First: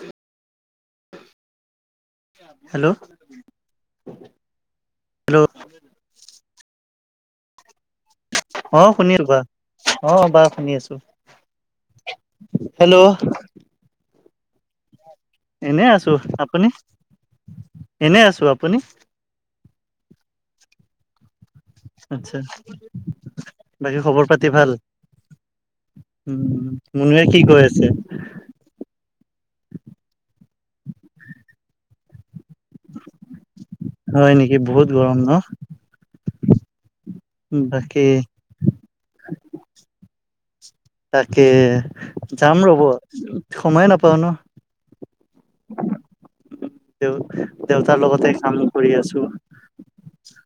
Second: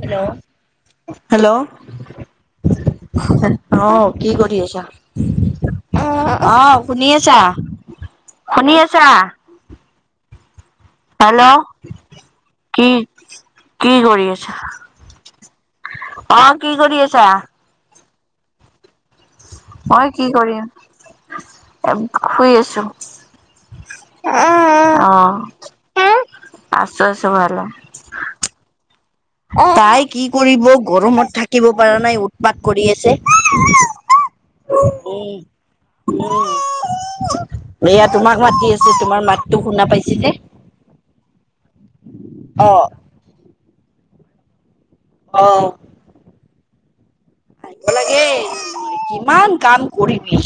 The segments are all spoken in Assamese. হেল্ল'? হেল্ল'? [unintelligible] অ' কি কৰি আছা? হেল্ল' অ' শুনি আছা? অ' শুনি [inaudible] বা। অ' বা শুনি আছোঁ। হেল্ল'? কি- কি কৰি আছা? এনে আছোঁ, অ আপুনি? কি কৰি আছা এনে আছোঁ, আপুনি? মই কি কৰিম। এ আচ্ছা শুই আছোঁ। বাকী খবৰ-পাতি ভাল? আছো মুনুৱে আছো কি ভালে কৰি আছে? [unintelligible] তাই কি কৰিব, গৰমত থাকিব পাৰা নাই। উৎপাত কৰি আছে। হয় নেকি বহুত গৰম ন উম। এয়া বাকী তোমাক মাতি আছে। তোমাৰ মাতটো শুনা পাইছি যে। তাকে। যাম অ ৰ'বা। সময়ে নাপাওঁ ন'। অ'। দেউ [unintelligible] দেউতাৰ লাগে লগতে কাম কৰি আছো কিমান কাম কৰিবি?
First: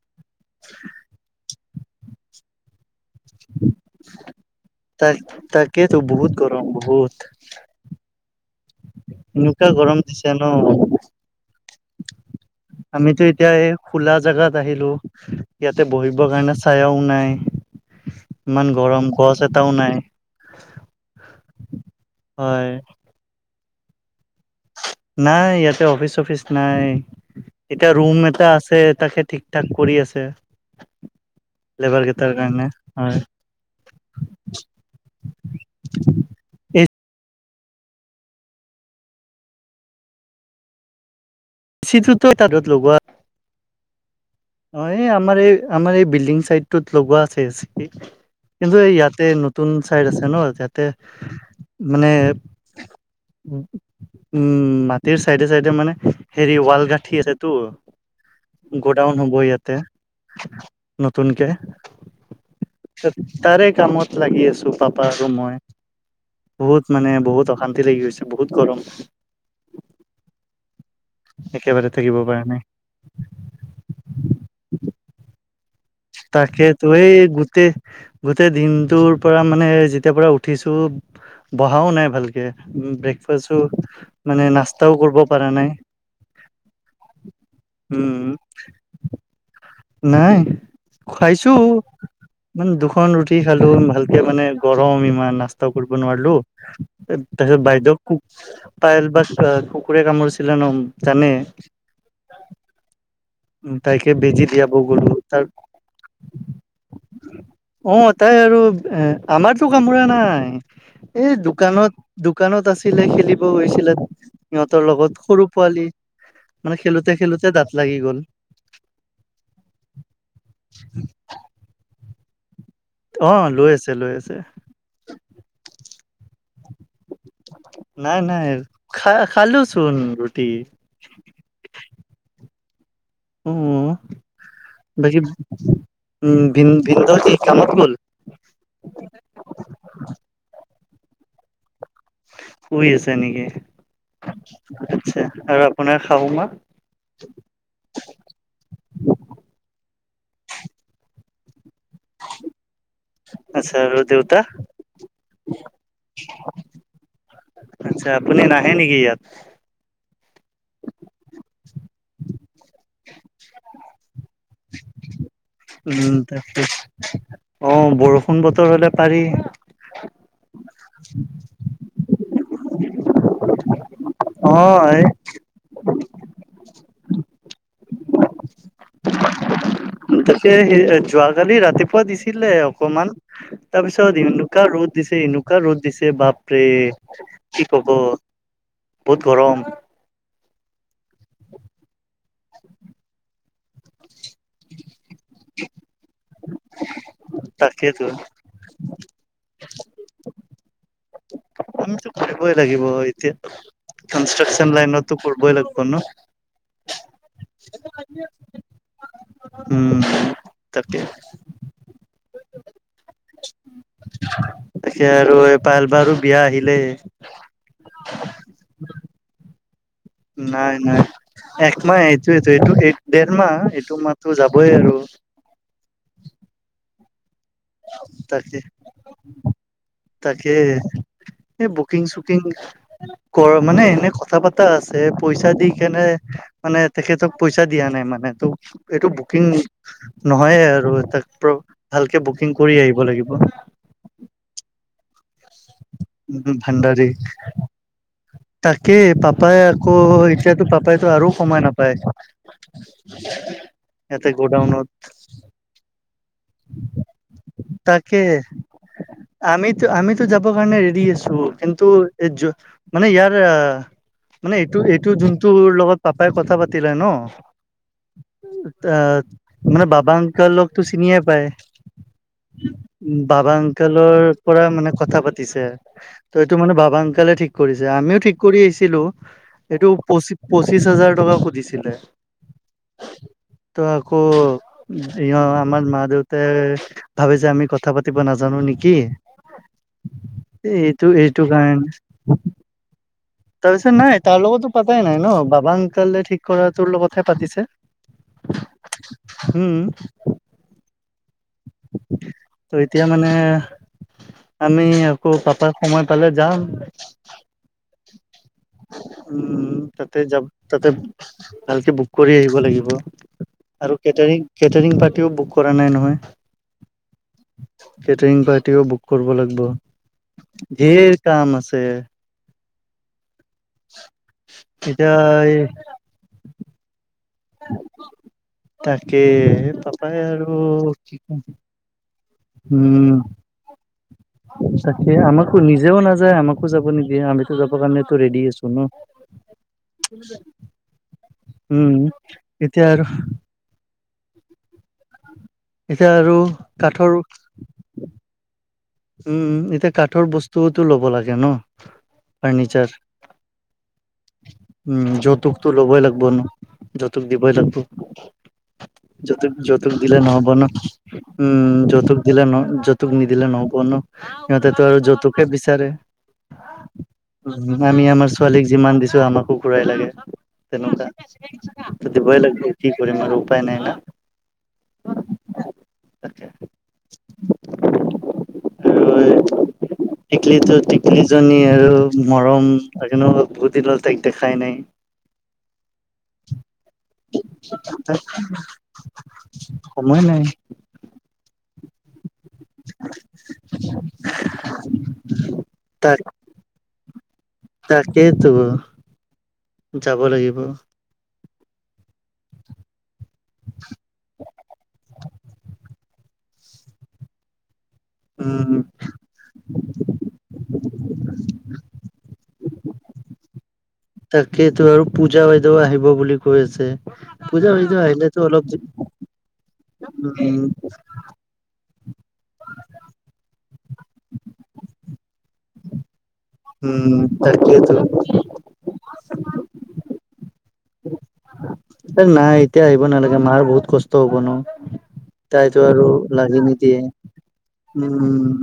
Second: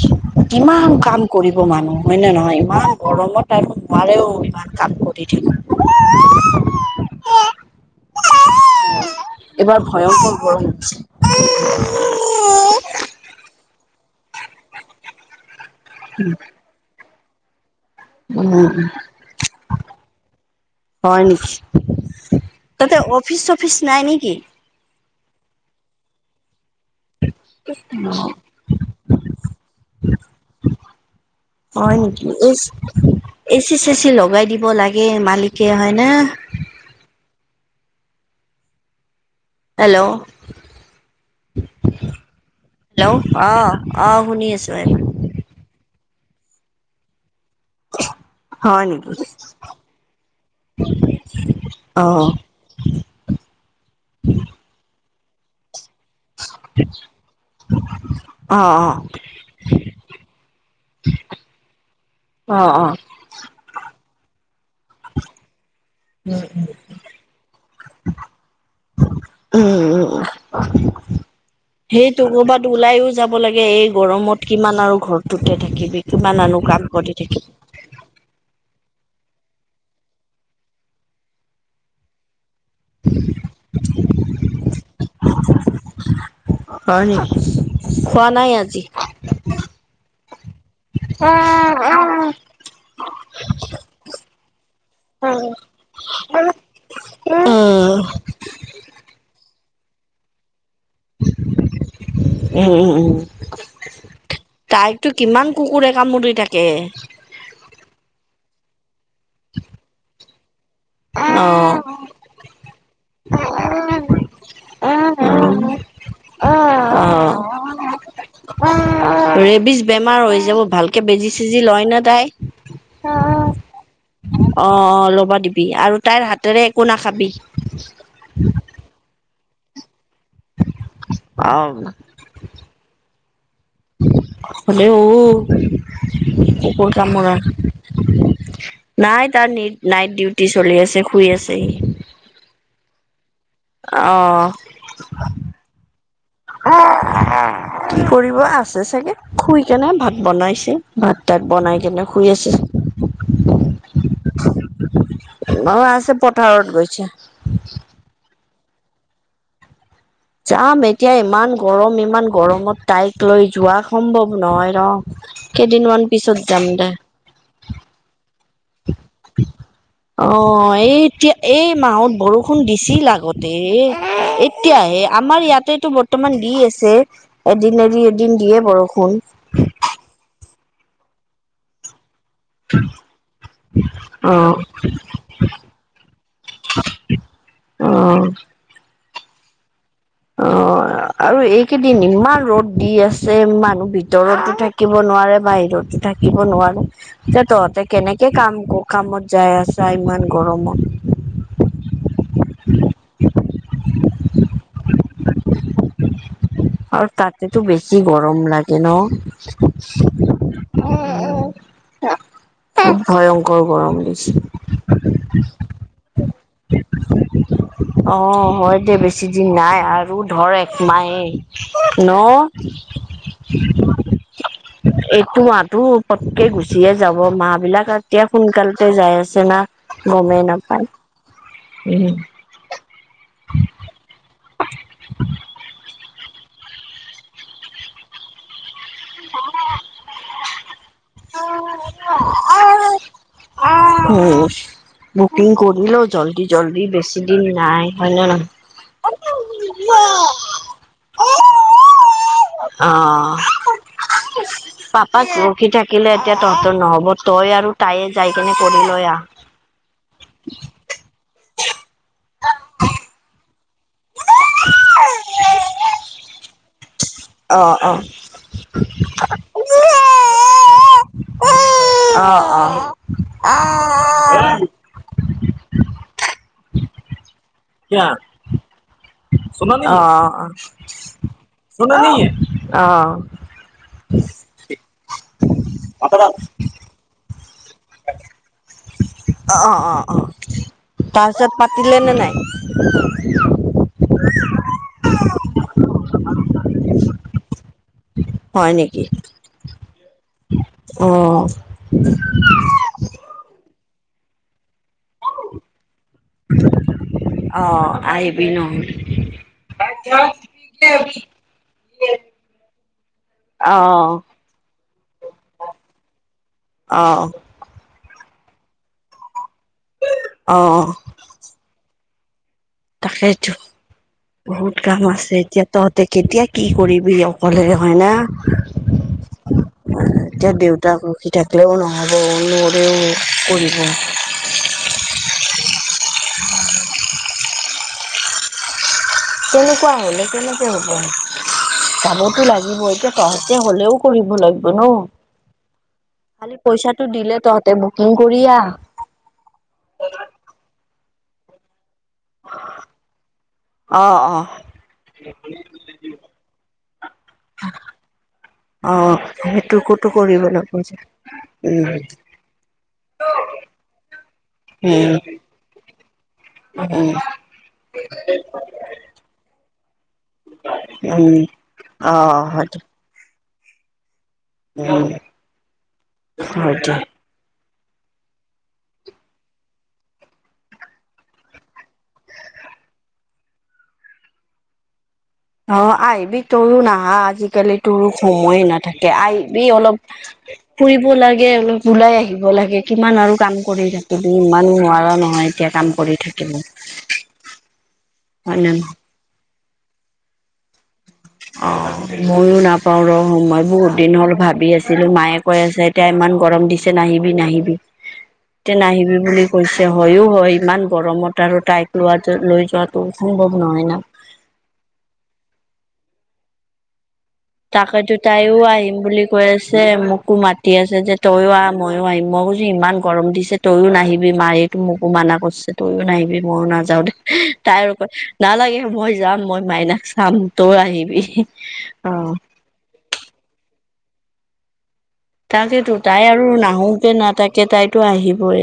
কিমান কাম কৰি মানুহ হয় নে নহয় ইমান গৰমত আৰু নোৱাৰেও ইমান কাম তাক কৰি থাক তাকেতো বহুত গৰম বহুত [unintelligible] [inaudible] [unintelligible] এনেকুৱা এইবাৰ গৰম দিছে ভয়ংকৰ ন গৰম [unintelligible] আমিটো এতিয়া এই খোলা জাগাত আহিলো। ইয়াতে বহিবৰ কাৰণে চায়াও নাই। ইমান উম, গৰম গছ এটাও নাই। হয় নেকি? হয় তাতে অফিচ-চফিচ নাই নে কি? নাই ইয়াতে অফিচ অফিচ নাই এতিয়া ৰুম এটা আছে, তাকে ঠিক-ঠাক কৰি আছে। [inaudible] হয় নেকি? কেইটাৰ এচ কাৰণে হয় এচি-চেচি লগাই দিব লাগে মালিকে, হয় না? এ হেল্ল' [unintelligible] তত লগোৱা হেল্ল' অ অ শুনি আছো অ এই আমাৰ এই আমাৰ এই বিল্ডিং চাইডটোত লগোৱা আছে এচি। কিন্তু হয় এই নেকি ইয়াতে নতুন চাইড আছে ন। ইয়াতে অ মানে উ উম মা ৰ চাইডে চাইডে মানে হেৰি ৱাল গাঠি আছে টো অ গদাও হ'ব ইয়াতে নতুনকে অ অ অ তাৰে কামত লাগি আছো পাপা আৰু মই। বহুত মানে বহুত অশান্তি লাগি গৈছে। বহুত গৰম। একেবাৰে থাকিব হেইটো পৰা নাই কৰ'বাত ওলাইও যাব লাগে। এই গৰমত কিমান আৰু ঘৰটোতে থাকিবি। কিমান আনো কাম তাকেটো, কৰি এই থাকিবি গোটেই গোটেই দিন তোৰ, পৰা মানে, যেতিয়া পৰা উঠিছোঁ, বহাও নাই ভালকে। ব্ৰেকফাষ্টো, মানে, নাস্তাও কৰিব পাৰা নাই। হয় নেকি? উম খোৱা নাই আজি। নাই খুৱাইছো মানে দুখন ৰুটি খালো ভালকে মানে। গৰম ইমান নাস্তা কৰব নোৱাৰলো। তাৰপিছত বাইদেউ উম [unintelligible] [unintelligible] কুকুৰে কামুৰিছিলে ন [unintelligible] জানে। উম উম উম তাইকে বেজি [unintelligible] অ তাইকতো কিমান কুকুৰে কামুৰি থাকে [unintelligible] আৰু আমাৰতো কামোৰা নাই। এই অ দোকানত, দোকানত আছিলে খেলিব গৈছিলে সিহঁত। তৰ লগত সৰু পোৱালি মানে অ খেলোতে-খেলোতে দাঁত লাগি গ'ল। ৰেবিচ বেমাৰ হৈ যাব। ভালকে বেজি-চেজি লয় ন তাই? অ, লৈ আছে লৈ আছে অ ল'বা দিবি আৰু তাইৰ হাতেৰে একো নাখাবি। নাই, নাই খা খালোচোন। অ উম। হ'লেও উম ভিন কুকুৰ ভিনদ কামোৰা। কি কামত গ'ল নাই তাৰ নিট নাইট ডিউটি চলি আছে। শুই আছে সি। শুই আছে নেকি? আচ্ছা আৰু আপোনাৰ শাহু মা আ-অ কি কৰিব আছে চাগে শুই কেনে। ভা বনাইছে। ভাত-তাত বনাই কেনে শুই আছে। অ আচ্ছা আৰু দেউতা আছে, পথাৰত গৈছে। আচ্ছা, আপুনি নাহে নেকি ইয়াত? যাম এতিয়া ইমান গৰম। ইমান গৰমত তাইক লৈ যোৱা সম্ভৱ নহয় ন। উম তাকে, অ বৰষুণ বতৰ হলে পাৰি। অ'! এই, এতিয়া, এই মাহত বৰষুণ দিছিল আগতে। অ এতিয়াহে আমাৰ ইয়াতেটো বৰ্তমান দি আছে। এদিন এৰি, এদিন দিয়ে বৰষুণ। এহে, যোৱাকালি ৰাতিপুৱা দিছে। দিলে অকমান। তাৰপিছত, এনেকোৱা ৰ'দ দিছে, এনেকুৱা ৰ'দ দিছে, বাপৰে! কি ক'ব? [inaudible] বহুত গৰম। অ'! আৰু এইকেইদিন ইমান ৰ'দ দি আছে। মানুহ ভি ভিতৰতো থাকিব নোৱাৰে, বাহিৰতো থাকিব নোৱাৰে। এ, তহঁতে তাকেইতো কেনেকে কাম, কাম ক'ত যাই আছা ইমান গৰমত? আমিতো কৰিবই লাগিব এতিয়া। কনষ্ট্ৰাকছন লাইনতটো কৰিবই লাগিব ন'? আৰু তাতে এইটো বেছি গৰম লাগে উম ন'? তাকে ভয়ংকৰ গৰম দিছে! তাকে আৰু এ, পায়েল বাৰো বিয়া আহিলেই। অ'! হয় দে। বেছি দিন নাই আৰ আৰু ধৰ, এক নাই নাই মাহে একমাহ ন'? এইটোয়েতো এইটো এই ডেৰ মাহ এইটো মাহতো যাবই আৰু [unintelligible] এইতো [unintelligible] পতকে গুচিয়ে যাব। মা বিলাক এতিয়া, তাকে সোনকালতে যাই আছে না? গমেই নাপায়। এ, বুকিং, চুকিং, কৰ মানে, এনে কথা পতা আছে। পইচা দি কেনে মানে, তেখেতক পইচা দিয়া নাই। মানে, তো এইটো বুকিং, নহয়ে আৰু [unintelligible] তাক [unintelligible] ভালকে বুক বুকিং কৰি উম আহিব লাগিব। হুম, বুকিং কৰি লওঁ, জলদি, জলদি ভাণ্ডাৰী বেছি দিন নাই। হয় নে নহয়? তাকে পাপাই আকৌ, এতিয়াতো পাপাই এতিয়াতো আৰু সময় নাপায়। অ'! ইয়াতে অ'! গ'ডাউনত পাপাক ৰখি থাকিলে এতিয়া তহঁতৰ নহ'ব। তই আৰু তাইয়ে তাকে যাই কিনে কৰি লৈ আহ। আমিতো, আমিতো যাবৰ কাৰণে ৰেডি আছোঁ। কিন্তু, এই য' মানে, ইয়াৰ মানে, এইটো, এইটো, যোনটোৰ লগত পাপাই কথা পাতিলে ন'। অ', অ'। আঁ মানে, বাবা আংকলকটো চিনিয়ে পায়। অ', অ'। অ', অ'। বাবা আংকলৰ পৰা মানে কথা পাতিছে। ত'! এইটো মানে, বাবা আংকলে ঠিক কৰিছে? অ', আমিও ঠিক কৰি আহিছিলোঁ। এইটো পঁচি, পঁচিশ হাজাৰ টকা খুজিছিলে। ত' আকৌ, [unintelligible] আমাক মা-দেউতাই ভাবে যে আমি কথা পাতিব নাজানোঁ, নেকি? অ', অ'। এইটো, এইটো তাৰপিছত কাৰেন্ট পাতিলে নে নাই? তাৰপিছত নাই। তাৰ লগতো পাতাই নাই ন'? বাবা আংকলে ঠিক কৰা তোৰ লগতহে পাতিছে। হয় নেকি? উম অ'! ত' এতিয়া মানে, আমি আকৌ, পাপাক সময় পালে যাম। অ', আহিবি ন'? উম, তাতে যা, তাতে ভালকে বুক কৰি আহিব লাগিব। আৰু অ', কেটাৰিং, কেটাৰিং পাৰ্টিও বুক কৰা নাই নহয়। অ'! কেটাৰিং পাৰ্টিও বুক কৰিব লাগিব। অ', ধেৰ কাম আছে! তাকেইেতো বহুত কাম এতিয়া আছে! এতিয়া তহঁতে কেতিয়া কি কৰিবি অ'? কলে হে হয় না, তাকে পাপাই আৰু এতিয়া দেউতাক কি ৰখি কম থাকিলেও নহব নৰেও উম, কৰিব তাকে আমাকো নিজেও নাযায়, আমাকো যাব নিদিয়ে আমা তো যাব কাৰনেটো ৰেডি আছো ন? তেনেকুৱা হলে কেনেকে হব? উম, যাবতো লাগিব, এতিয়া তহঁত তেতিয়া হ'লেও কৰিব লাগিব ন? এতিয়া আৰু খালি পইচাটো কাঠৰ দিলে তহঁতে বুকিং কৰি আহ উম, উম এতিয়া কাঠৰ বস্তুওতো ল'ব লাগে ন। ফাৰ্নিচাৰ অ', অ', উম, যৌতুকটো ল'বই লাগব ন, যৌতুক দিবই লাগব অ', যৌতুক - যৌতুক সেইটোকোতো দিলে কৰিব নহ'ব ন, লাগিব যে উম, যৌতুক দিলে ন যৌতুক নিদিলে নহব সিহঁতেতো আৰু উম, যৌতুকে বিচাৰে উম, আমি আমাৰ ছোৱালীক যিমান দিছো আমাকো ঘুৰাই লাগে তেনেকুৱা, উম, দিবই অ', হয় লাগব দে, কি কৰিম আৰু উপায় নাই ন। উম, হয়দে। [inaudible] টিকলিটো- টিকলিজনী আৰু মৰম বহুত দিনত তাইক দেখাই নাই। অ আহিবি, তইও নাহা আজিকালি তোৰ তাক সময়ে নাথাকে আহিবি অলপ সময় নাই ফুৰিব লাগে অলপ ওলাই আহি লাগে কিমান আৰু কাম কৰি থাকিবি ইমান নোৱাৰা নহয় এতিয়া কাম কৰি থাকিব তাকেতো, হয় নে নহয়? যাব লাগিব। অ, ময়ো নাপাও ৰ, মই বহুত দিন হ'ল ভাবি আছিলো মায়ে কৈ আছে এতিয়া ইমান গৰম দিছে নাহিবি, নাহিবি উম এতিয়া নাহিবি বুলি কৈছে, হৈও হয় ইমান গৰমত আৰু তাইক লোৱা লৈ য যোৱাতো সম্ভৱ নহয় না। তাকেইতো আৰু পূজা বাইদেউ আহিব বুলি কৈ আছে। পূজা বাইদেউ তাকতো আহিলেতো তাইও অলপ আহিম বুলি কৈ আছে মোকো উম মাতি আছে যে তয়ো আহ। মইয়ো আহিম, মই কৈছো ইমান গৰম দিছে তইয়ো নাহিবি মায়ে তো মোকো মানা কৰিছে তইও নাহিবি। ময়ো নাযাও দে উম তাইৰ তাকেইতো ক নালাগে মই যাম মই মাইনাক চাম। তয়ো আহিবি। অ এ নাই এতিয়া আহিব নালাগে, মাৰ বহুত কষ্ট হ'ব ন। তাই তো তাকেতো আৰু তাই লাগি নিদিয়ে, নাহোকে নাথাকে তাইতো উমম আহিবই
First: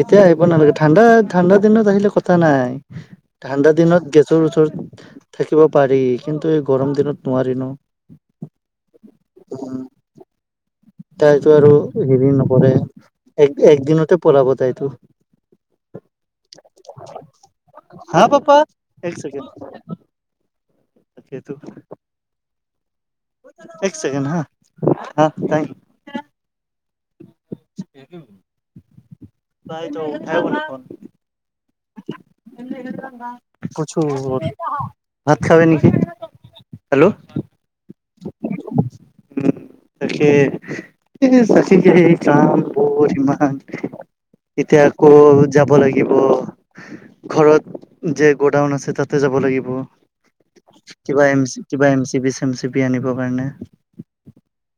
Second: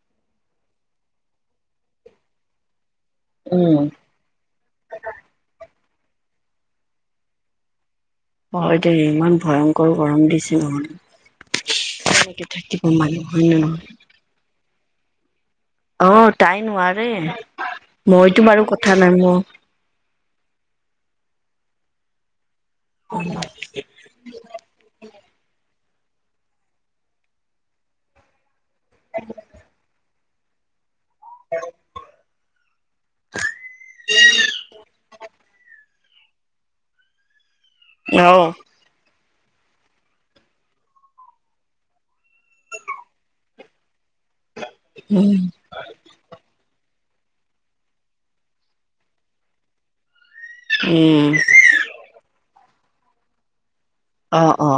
এতিয়া আহিব নালাগে, ঠাণ্ডা -ঠাণ্ডা দিনত আহিলে কথা নাই। ঠাণ্ডা দিনত গেছৰ ওচৰত থাকিব পাৰি কিন্তু এই গৰম দিনত নোৱাৰি ন। অ এতিয়া ইমান ভয়ংকৰ গৰম দিছে নহয় তাইতো আৰু হেৰি কেনেকে নকৰে থাকিব মানুহ হয় নে এক নহয় একদিনতে পলাব তাইতো অ তাই নোৱাৰে, হা মইতো পাপা বাৰু কথা নাই ম তাকেটো। এক চেকেণ্ড হা। [inaudible] তাইতো উদ্ধাৰ হৈ গল [unintelligible] [inaudible] খালি নেকি? হেল্ল' অহ। উম। তাকে, এ তাকে [unintelligible] কাম বহুত ইমান। এতিয়া আকৌ, যাব লাগিব। ঘৰত যে গ'ডাউন আছে, তাতে যাব লাগিব কিবা উম M C, M C B, চেম চি বি আনিবৰ কাৰণে। অ অ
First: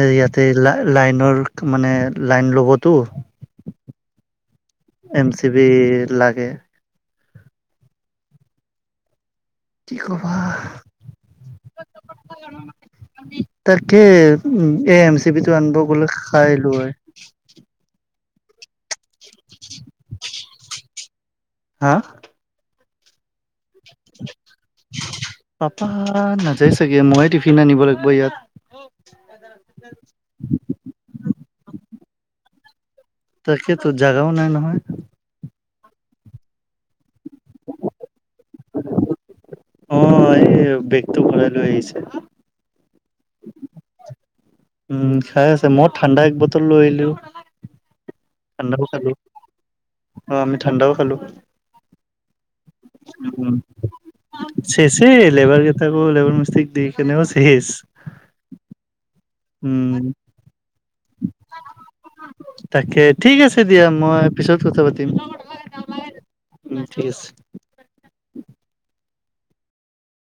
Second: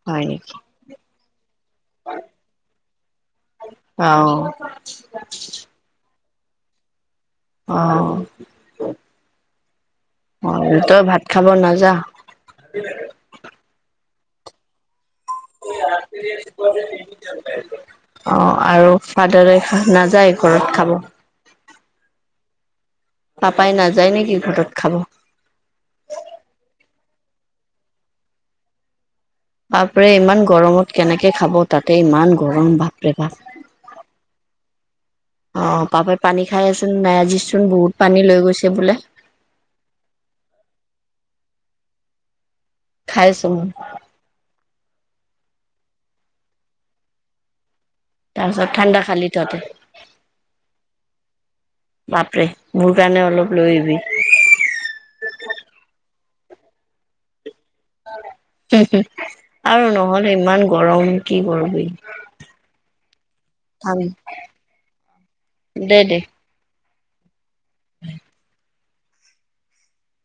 এই হয় ইয়াতে নেকি লা লাইনৰ মানে লাইন ল'বতো অ', এম চি বি লাগে অ। কি ক'বা, অ', তই ভাত খাব নাযা তাকে। উম। এ এম চি বি টো আনিব গলে খাই আহিলো হয়। অ আৰু ফাদাৰে নাযায় ঘৰত খাব? হা? পাপাই নাযায় নেকি ঘৰত খাব পাপা নাযাই চাগে। মইয়ে টিফিন আনিব লাগিব ইয়াত। বাপৰে ইমান গৰমত কেনেকে খাব তাতে ইমান গৰম বা। তাকেতো জাগাও নাই নহয়। অ পাপাই পানী খাই আছোন নাই আজিচোন বহুত পানী লৈ গৈছে বোলে? অ এই বেগটো ভৰাই [unintelligible] খাইছোং। উম খাই আছে, মই ঠাণ্ডা এক বটল লৈ আহিলো। তাৰ পিছত ঠাণ্ডাও ঠাণ্ডা খালি। তহঁতে অ আমি ঠাণ্ডাও খালো। বাপৰে মোৰ কাৰণে অলপ লৈ আহিবি চে চে লেবাৰ গেতাকো লেবাৰ মিস্ত্ৰ- চিখ দিখ কেনেও চেছ আৰু উম নহলে ইমান গৰম কি কৰবি? তাকে ঠিক আছে দিয়া মই পিছত কথা পাতিম। দে দে ঠিক আছে।